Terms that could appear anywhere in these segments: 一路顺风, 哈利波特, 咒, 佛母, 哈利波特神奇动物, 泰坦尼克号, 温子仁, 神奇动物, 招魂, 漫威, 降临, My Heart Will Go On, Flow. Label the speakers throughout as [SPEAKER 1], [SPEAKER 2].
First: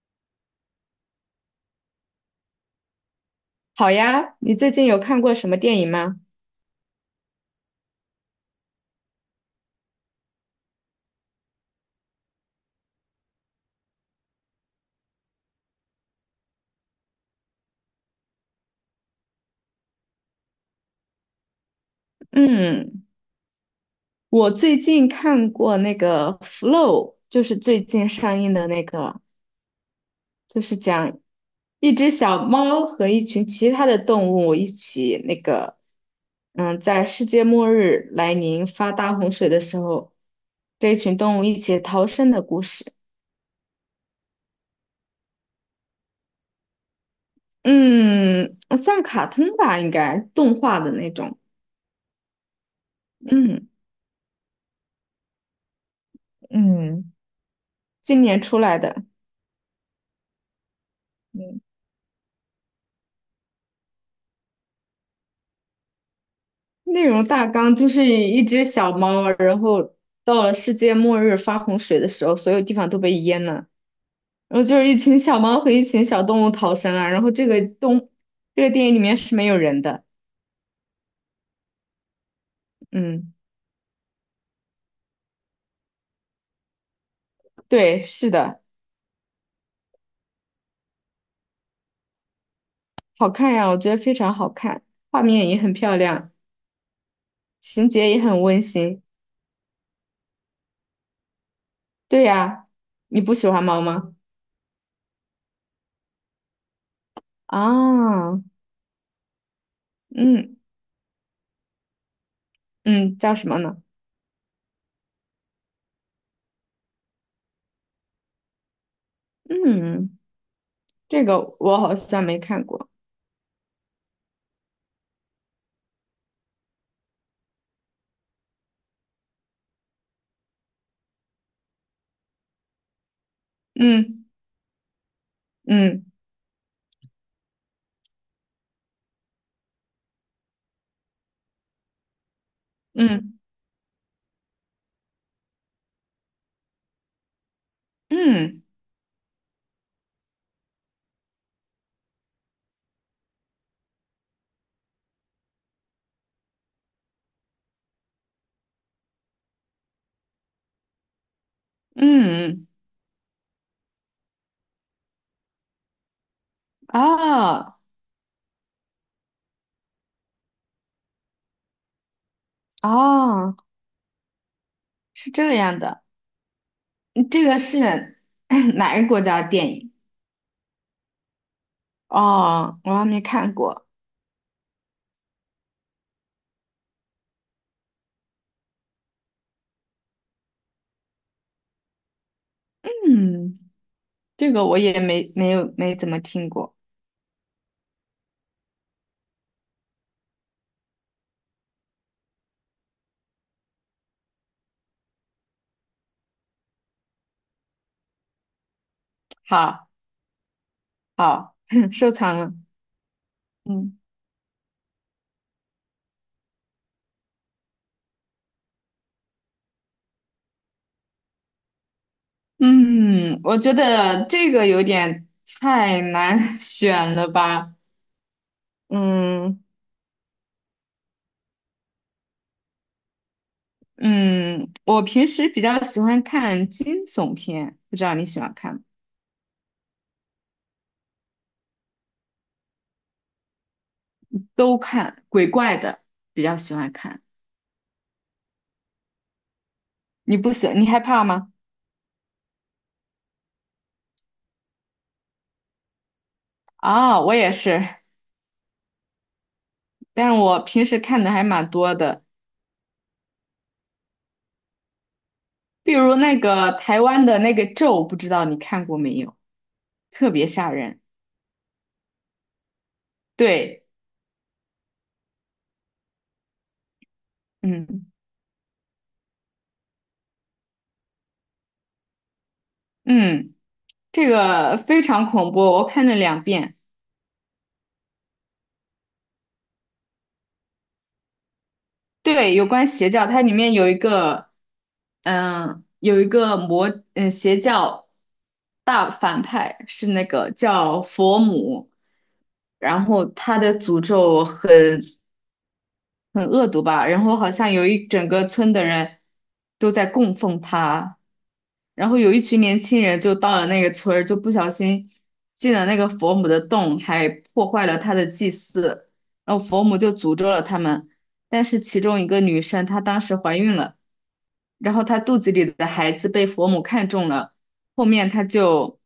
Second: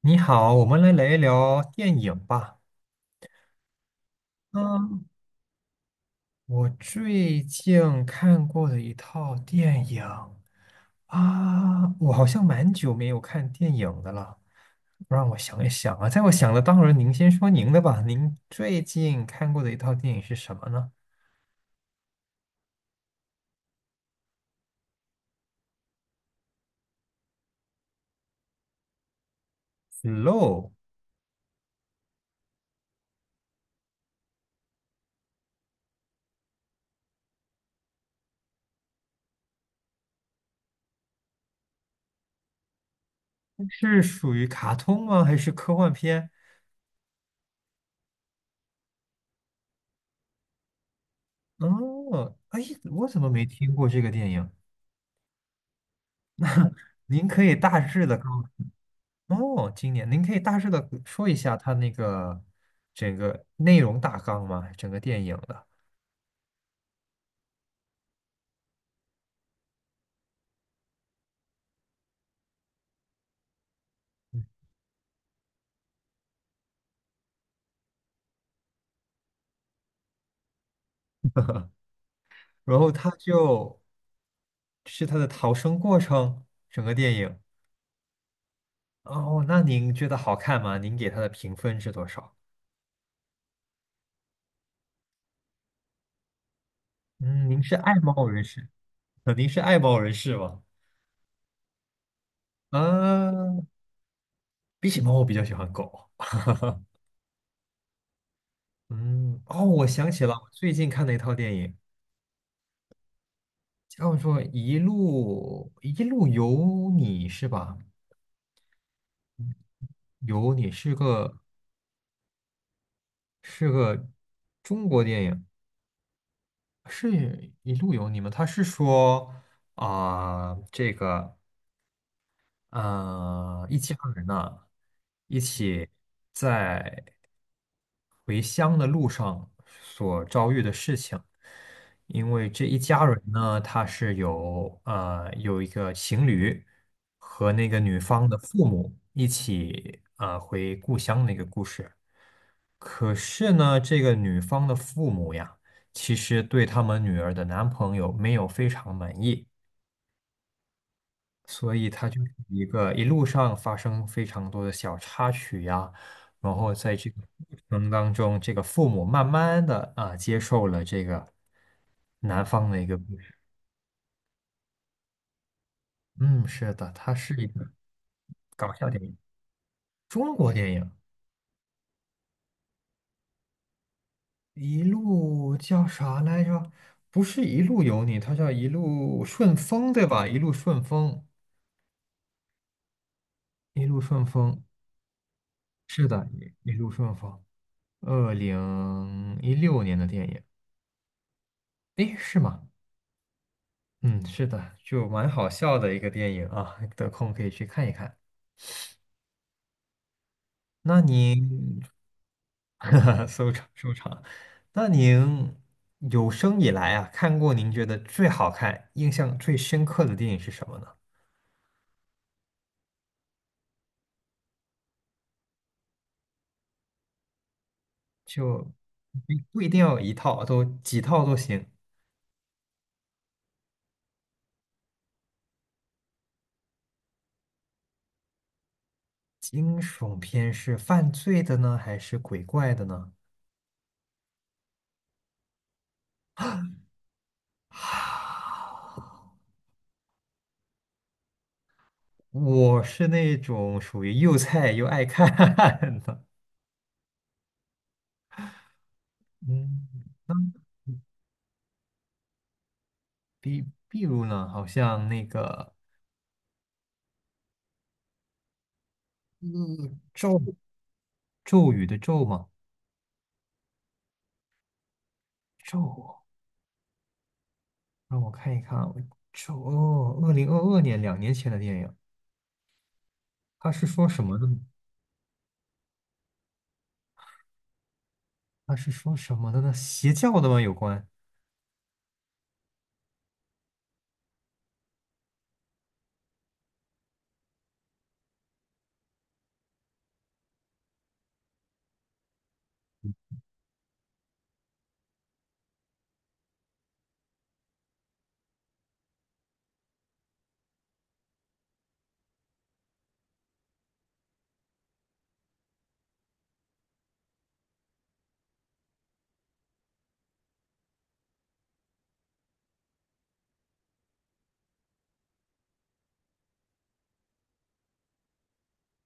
[SPEAKER 1] 你好，我们来聊一聊电影吧。
[SPEAKER 2] 好呀，你最近有
[SPEAKER 1] 嗯，
[SPEAKER 2] 看过什么电影吗？
[SPEAKER 1] 我最近看过的一套电影啊，我好像蛮久没有看电影的了。让我想一想啊，在我想的当中，您先说您的吧。您最近看过的一套电影是什么呢
[SPEAKER 2] 嗯，我最近看过那个《Flow》，就是最近上映的那个，就
[SPEAKER 1] ？Flow
[SPEAKER 2] 是讲一只小猫和一群其他的动物一起在世界末日来临发大洪水的时候，这一群动物一起逃生的故事。
[SPEAKER 1] 是属于卡通吗？还是科幻片？
[SPEAKER 2] 嗯，算卡通吧，应该动画的那种。
[SPEAKER 1] 哦，哎，我怎么没
[SPEAKER 2] 嗯，
[SPEAKER 1] 听过这个电影？
[SPEAKER 2] 嗯,
[SPEAKER 1] 您可以大致的
[SPEAKER 2] 今年
[SPEAKER 1] 告
[SPEAKER 2] 出来的。
[SPEAKER 1] 哦，今年您可以大致的说一下
[SPEAKER 2] 嗯。
[SPEAKER 1] 它那个整个内容大纲吗？整个电影的，
[SPEAKER 2] 内容大纲就是一只小猫，然后到了世界末日发洪水的时候，所有地方都被淹了，然后就是一群小猫和一群小动物逃生啊。然后这个动，这个电影里面是没有人的，
[SPEAKER 1] 然后它
[SPEAKER 2] 嗯，
[SPEAKER 1] 就是它的逃生过程，整个电影。
[SPEAKER 2] 对，是的，
[SPEAKER 1] 哦，那您觉得好看吗？您给它的评分是多少？
[SPEAKER 2] 好看呀，我觉得非常好看，画面也很漂亮，
[SPEAKER 1] 嗯，您是
[SPEAKER 2] 情
[SPEAKER 1] 爱
[SPEAKER 2] 节也
[SPEAKER 1] 猫
[SPEAKER 2] 很
[SPEAKER 1] 人
[SPEAKER 2] 温
[SPEAKER 1] 士
[SPEAKER 2] 馨。
[SPEAKER 1] 您是爱猫人士吗？
[SPEAKER 2] 对呀，你不喜欢
[SPEAKER 1] 嗯，
[SPEAKER 2] 猫吗？
[SPEAKER 1] 比起猫，我比较喜欢狗。
[SPEAKER 2] 啊，
[SPEAKER 1] 嗯，哦，我想起了我
[SPEAKER 2] 嗯
[SPEAKER 1] 最近看的一套电影，
[SPEAKER 2] 嗯，叫什么呢？
[SPEAKER 1] 叫做《一路一路有你》，是吧？
[SPEAKER 2] 嗯，
[SPEAKER 1] 有你是
[SPEAKER 2] 这
[SPEAKER 1] 个。
[SPEAKER 2] 个我好像没看过。
[SPEAKER 1] 是个中国电影，是一路有你吗？他是说啊、这个一家人
[SPEAKER 2] 嗯
[SPEAKER 1] 呢，一起
[SPEAKER 2] 嗯。
[SPEAKER 1] 在回乡的路上所遭遇的事情。因为这一家人
[SPEAKER 2] 嗯
[SPEAKER 1] 呢，他是有一个情侣和那个女方的
[SPEAKER 2] 嗯
[SPEAKER 1] 父母一起回故乡那个故事。可是呢，这个女方的父母呀，其实对他们女儿的男朋友没有非常满意，所以他就是一
[SPEAKER 2] 嗯，
[SPEAKER 1] 个一路上发生非常多的小插曲呀，然后在这个过
[SPEAKER 2] 哦
[SPEAKER 1] 程当中，这个父母慢慢的接受了这个男方的一个故事。
[SPEAKER 2] 哦，是这样的，
[SPEAKER 1] 嗯，是的，它
[SPEAKER 2] 嗯
[SPEAKER 1] 是
[SPEAKER 2] 这
[SPEAKER 1] 一
[SPEAKER 2] 个
[SPEAKER 1] 个
[SPEAKER 2] 是
[SPEAKER 1] 搞 笑
[SPEAKER 2] 哪
[SPEAKER 1] 电
[SPEAKER 2] 个
[SPEAKER 1] 影，
[SPEAKER 2] 国家的电影？
[SPEAKER 1] 中国电影。
[SPEAKER 2] 哦，我还没看过。
[SPEAKER 1] 一路叫啥来着？不是一路有你，它叫一路顺风，对吧？一路顺风，
[SPEAKER 2] 嗯，
[SPEAKER 1] 一路顺
[SPEAKER 2] 这
[SPEAKER 1] 风，
[SPEAKER 2] 个我也没没有没
[SPEAKER 1] 是
[SPEAKER 2] 怎么
[SPEAKER 1] 的，
[SPEAKER 2] 听
[SPEAKER 1] 一一
[SPEAKER 2] 过。
[SPEAKER 1] 路顺风。2016年的电影，诶，是吗？嗯，是的，就蛮好笑的一个电影啊，得空可以去看一看。
[SPEAKER 2] 好，
[SPEAKER 1] 那
[SPEAKER 2] 好，
[SPEAKER 1] 您
[SPEAKER 2] 收藏了。
[SPEAKER 1] 收场收
[SPEAKER 2] 嗯
[SPEAKER 1] 场，那您有生以来啊，看过您觉得最好看、印象最深刻的电影是什么呢？
[SPEAKER 2] 嗯，我觉得这个有点太难 选了吧。
[SPEAKER 1] 就不
[SPEAKER 2] 嗯
[SPEAKER 1] 一定要有一套，都几套都行。
[SPEAKER 2] 嗯，我平时比较喜欢看惊悚片，不知道你喜欢看吗？
[SPEAKER 1] 惊悚片是犯罪的呢，还是鬼怪的呢？
[SPEAKER 2] 都看，鬼怪的比较喜欢看。
[SPEAKER 1] 啊
[SPEAKER 2] 你不喜，你害怕吗？
[SPEAKER 1] 我是那种属于又菜又爱看 的，
[SPEAKER 2] 啊、我也是，
[SPEAKER 1] 嗯，
[SPEAKER 2] 但是我平时看的还蛮多的，
[SPEAKER 1] 比如呢，好像那个
[SPEAKER 2] 比如那个台湾的那个《咒》，不知道你看过没有？
[SPEAKER 1] 嗯
[SPEAKER 2] 特
[SPEAKER 1] 咒
[SPEAKER 2] 别吓人。
[SPEAKER 1] 咒语的咒嘛，
[SPEAKER 2] 对，
[SPEAKER 1] 咒，
[SPEAKER 2] 嗯
[SPEAKER 1] 让我看一看啊，咒哦，2022年2年前的电影，
[SPEAKER 2] 嗯，这
[SPEAKER 1] 他
[SPEAKER 2] 个非常恐怖，我看了两遍。
[SPEAKER 1] 是说什么的呢？邪教的吗？有关？
[SPEAKER 2] 对，有关邪教，它里面有一个，嗯，有一个邪教大反派是那个叫佛母，然后他的诅咒很恶毒吧。然后好像有一整个村的人都在供奉他，然后有一群年轻人就到了那个村儿，就不小心进了那个佛母的洞，还破坏了他的祭祀，然后佛母就诅咒了他们。但是其中一个女生她当时怀孕了，然后她肚子里的孩子被佛母看中了，后面她就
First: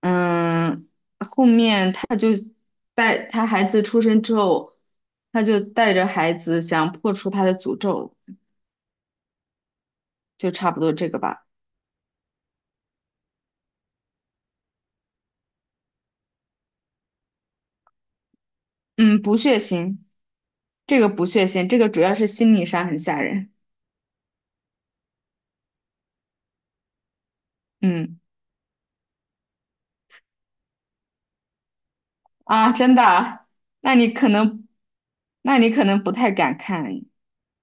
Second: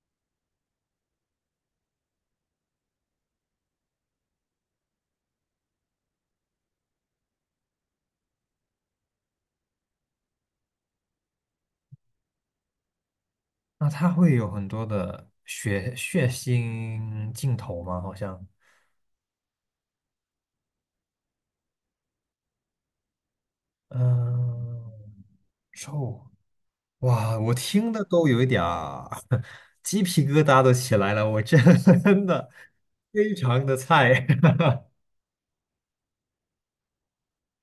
[SPEAKER 2] 嗯。后面。带他孩子出生之后，他就带着孩子想破除他的诅咒，就差不多这个吧。
[SPEAKER 1] 那他会有很多的血腥镜头吗？好像，
[SPEAKER 2] 嗯，不血腥，这个不血腥，这个主要是心理上很吓人。
[SPEAKER 1] 嗯、臭，哇，我听的
[SPEAKER 2] 嗯
[SPEAKER 1] 都有一点儿 鸡皮疙瘩都起来了，我真的
[SPEAKER 2] 啊，真的
[SPEAKER 1] 非
[SPEAKER 2] 啊
[SPEAKER 1] 常的
[SPEAKER 2] 那你
[SPEAKER 1] 菜。
[SPEAKER 2] 可能，那你可能不太敢看。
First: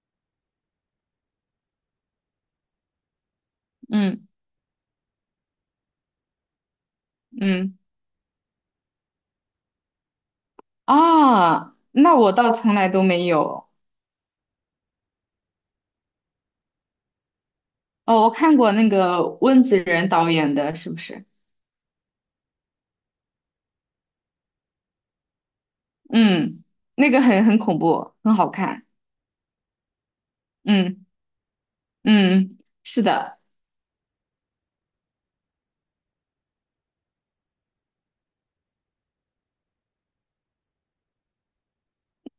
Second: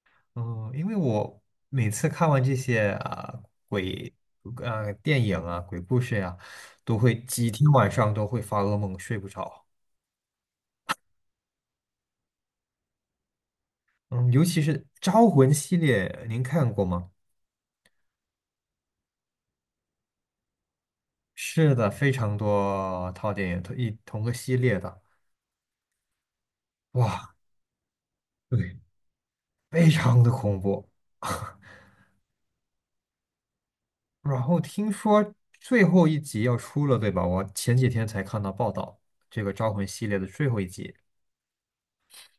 [SPEAKER 1] 嗯，因为我每次看完这些啊、鬼
[SPEAKER 2] 嗯
[SPEAKER 1] 啊、电影啊鬼故事呀、都会几天
[SPEAKER 2] 嗯
[SPEAKER 1] 晚上都会发噩梦，睡不着。
[SPEAKER 2] 啊，那我倒从来都没有。
[SPEAKER 1] 嗯，尤其是《招魂》系列，您看过吗？
[SPEAKER 2] 哦，我看过那个温子仁导演的，是不是？
[SPEAKER 1] 是的，非常多套电影，同个系列的，
[SPEAKER 2] 嗯，那个
[SPEAKER 1] 哇，
[SPEAKER 2] 很恐怖，很好
[SPEAKER 1] 对，
[SPEAKER 2] 看。
[SPEAKER 1] 非常的恐怖。
[SPEAKER 2] 嗯 嗯，是的。
[SPEAKER 1] 然后听说最后一集要出了，对吧？我前几天才看到报道，这个《招魂》系列的最后一集。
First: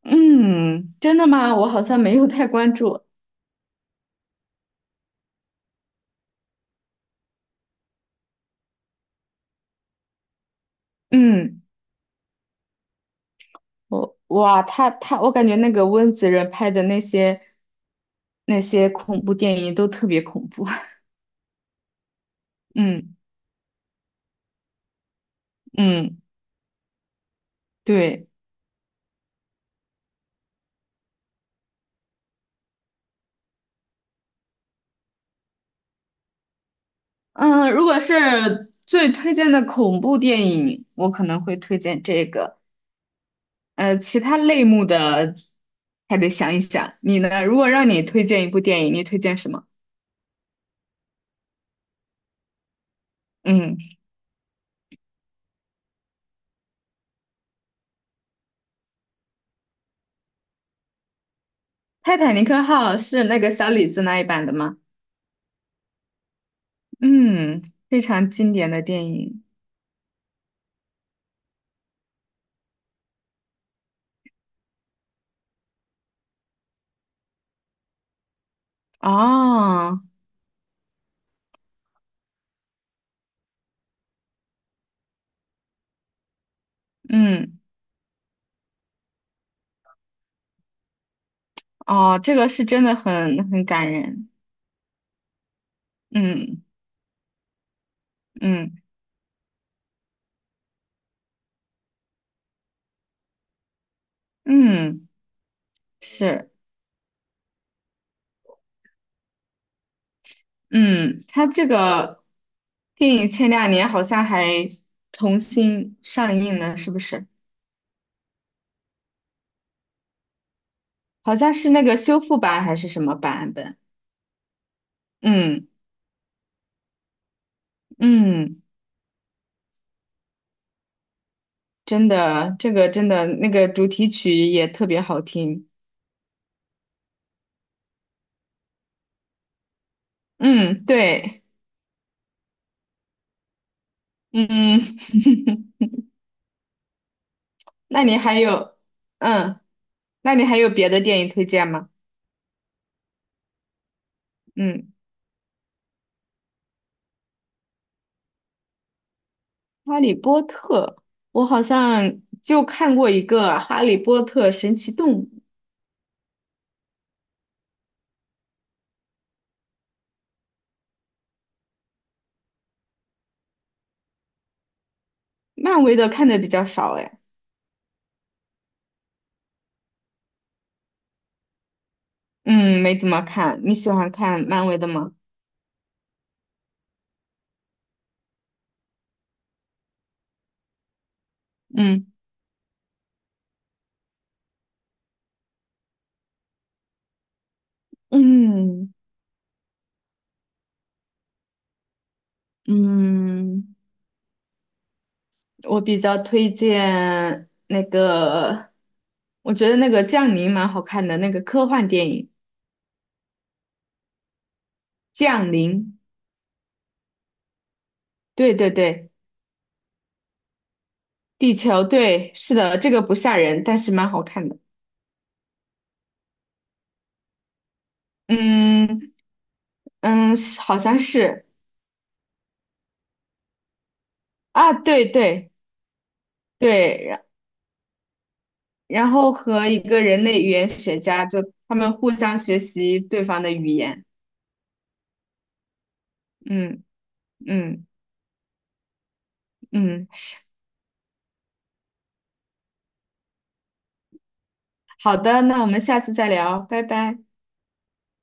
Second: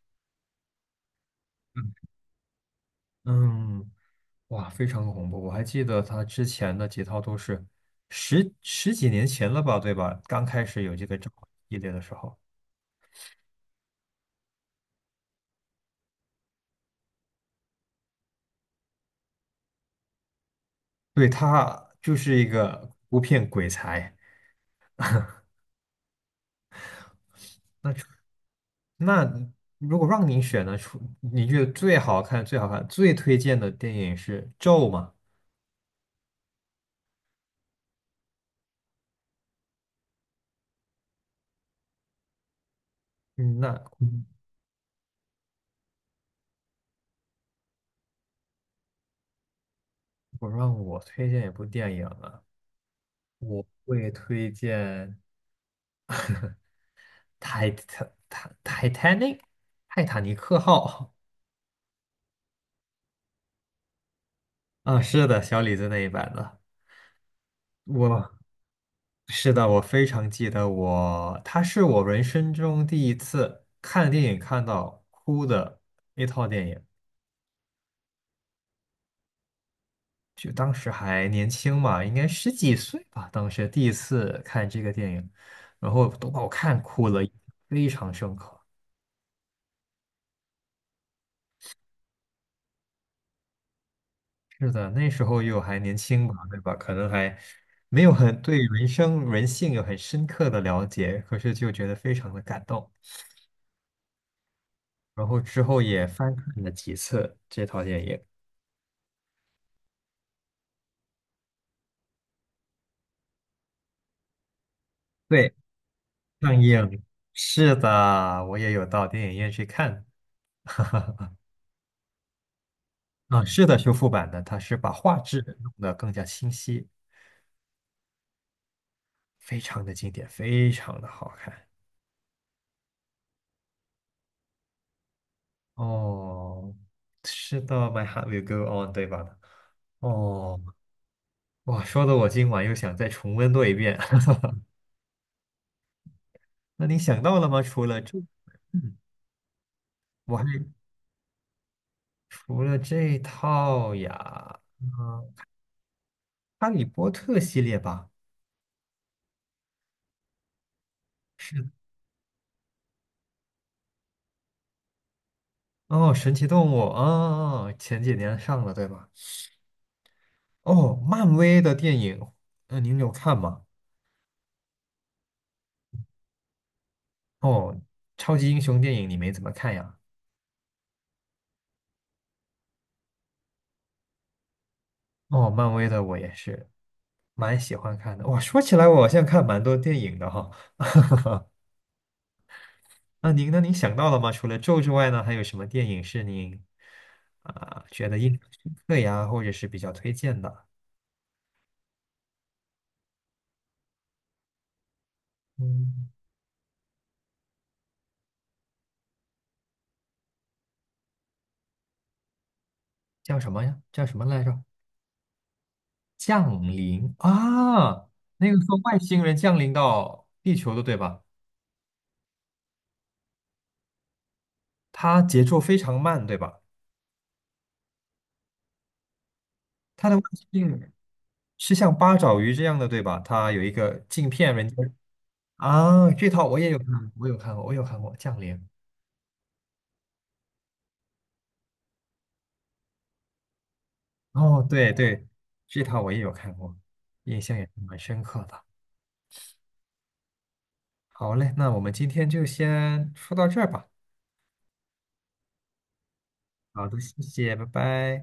[SPEAKER 2] 嗯，真的吗？我好像
[SPEAKER 1] 嗯，
[SPEAKER 2] 没有太关注。
[SPEAKER 1] 嗯，哇，非常恐怖！我还记得他之前的几套都是十几年前了吧，对吧？刚开始有这个《招魂》
[SPEAKER 2] 嗯，
[SPEAKER 1] 系列的时候，
[SPEAKER 2] 我哇，他他，我感觉那个温子仁拍的那些恐怖电影都特别恐怖。
[SPEAKER 1] 对，他就是一个
[SPEAKER 2] 嗯
[SPEAKER 1] 不骗鬼才。
[SPEAKER 2] 嗯，对，
[SPEAKER 1] 那如果让你选呢，出你觉得最好看、最好看、最推荐的电影是《咒》吗？
[SPEAKER 2] 嗯，如果是最推荐的恐怖电影，我可能会推荐这个。
[SPEAKER 1] 嗯，
[SPEAKER 2] 呃，
[SPEAKER 1] 我
[SPEAKER 2] 其他类目的还得想一想。你呢？如果让你推荐一部电影，你推荐什么？
[SPEAKER 1] 如果让我推荐一部电影啊，我
[SPEAKER 2] 嗯，
[SPEAKER 1] 会推荐泰《泰泰泰坦尼克》《泰坦尼克号》
[SPEAKER 2] 《泰坦尼克号》是那个小李子那一版的吗？
[SPEAKER 1] 啊，是的，小李子那一版的。
[SPEAKER 2] 嗯，非常
[SPEAKER 1] 我
[SPEAKER 2] 经典的电影。
[SPEAKER 1] 是的，我非常记得我，它是我人生中第一次看电影看到哭的一套电影。
[SPEAKER 2] 哦，
[SPEAKER 1] 就当时还年轻嘛，应该十几岁吧。当时第一次看这个电影，然后都把我看哭了，
[SPEAKER 2] 嗯，
[SPEAKER 1] 非常深刻。
[SPEAKER 2] 哦，这个是真的很感人，
[SPEAKER 1] 是的，那时候又还年轻吧，对
[SPEAKER 2] 嗯
[SPEAKER 1] 吧？可能还没有很对
[SPEAKER 2] 嗯
[SPEAKER 1] 人生人性有很深刻的了解，可是就觉得非常的感动。
[SPEAKER 2] 嗯，
[SPEAKER 1] 然后之后也翻
[SPEAKER 2] 是，
[SPEAKER 1] 看了几次这套电影，
[SPEAKER 2] 嗯，他这个电影前两年好像还重
[SPEAKER 1] 对，
[SPEAKER 2] 新上映
[SPEAKER 1] 上
[SPEAKER 2] 了，是不
[SPEAKER 1] 映。
[SPEAKER 2] 是？
[SPEAKER 1] 是的，我也有到电影院去看。
[SPEAKER 2] 好像是那个修复版还是什么
[SPEAKER 1] 啊，
[SPEAKER 2] 版
[SPEAKER 1] 是
[SPEAKER 2] 本？
[SPEAKER 1] 的，修复版的，它是把画质
[SPEAKER 2] 嗯
[SPEAKER 1] 弄得更加清晰。
[SPEAKER 2] 嗯，
[SPEAKER 1] 非常的经典，非常的好看。
[SPEAKER 2] 真的，这个真的那个主题曲也特别好听，
[SPEAKER 1] 哦，是的，My Heart Will Go On，对吧？哦，
[SPEAKER 2] 嗯，对，
[SPEAKER 1] 哇，说的我今晚又想再重温多一遍。
[SPEAKER 2] 嗯，
[SPEAKER 1] 那你想到了吗？除 了
[SPEAKER 2] 那你
[SPEAKER 1] 这，
[SPEAKER 2] 还有，
[SPEAKER 1] 嗯，
[SPEAKER 2] 嗯，那
[SPEAKER 1] 我还
[SPEAKER 2] 你还有别的电影推荐吗？
[SPEAKER 1] 除了这套呀，嗯，
[SPEAKER 2] 嗯。
[SPEAKER 1] 《哈利波特》系列吧。
[SPEAKER 2] 哈利波特，我好像就看过一个《哈利波特神奇动物》，
[SPEAKER 1] 哦，神奇动物，啊，前几年上了，对吧？哦，漫威的电影，嗯、您有看吗？
[SPEAKER 2] 漫威的看的比较少哎，
[SPEAKER 1] 哦，超级英雄电影你没怎么看呀？
[SPEAKER 2] 嗯，没怎么看。你喜欢看漫威的吗？
[SPEAKER 1] 哦，漫威的我也是。蛮喜欢看的。哇，说起来我好像看蛮多电影的哈。
[SPEAKER 2] 嗯
[SPEAKER 1] 那您呢？您想到了吗？除了《咒》之外呢，还有什么电影是您啊、觉得印象深
[SPEAKER 2] 嗯
[SPEAKER 1] 刻呀，或者是比较推荐的？
[SPEAKER 2] 嗯，我
[SPEAKER 1] 嗯，
[SPEAKER 2] 比较推荐那个，我觉得那个《降临》蛮好看的，那个科幻电影
[SPEAKER 1] 叫什么呀？叫什么来着？
[SPEAKER 2] 《降临》，
[SPEAKER 1] 降临啊，那
[SPEAKER 2] 对
[SPEAKER 1] 个
[SPEAKER 2] 对
[SPEAKER 1] 说外
[SPEAKER 2] 对，
[SPEAKER 1] 星人降临到地球的，对吧？
[SPEAKER 2] 地球，对，是的，这个不吓人，但是蛮好看的。
[SPEAKER 1] 它节奏非常慢，对吧？
[SPEAKER 2] 嗯
[SPEAKER 1] 它的外
[SPEAKER 2] 嗯，是
[SPEAKER 1] 星
[SPEAKER 2] 好
[SPEAKER 1] 人
[SPEAKER 2] 像是
[SPEAKER 1] 是像八爪鱼这样的，对吧？它有一个镜片人
[SPEAKER 2] 啊，
[SPEAKER 1] 家
[SPEAKER 2] 对对。
[SPEAKER 1] 啊，这套我也有看，
[SPEAKER 2] 对，然
[SPEAKER 1] 我有看过，我有看过《降临》。
[SPEAKER 2] 然后和一个人类语言学家，就他们互相学习对方的语言。
[SPEAKER 1] 哦，对对，这套我也有看过，
[SPEAKER 2] 嗯
[SPEAKER 1] 印象也是
[SPEAKER 2] 嗯
[SPEAKER 1] 蛮深刻的。
[SPEAKER 2] 嗯，
[SPEAKER 1] 好嘞，那我们今天就先说到这儿吧。
[SPEAKER 2] 好的，那我们下次再聊，拜
[SPEAKER 1] 好的，
[SPEAKER 2] 拜。
[SPEAKER 1] 谢谢，拜拜。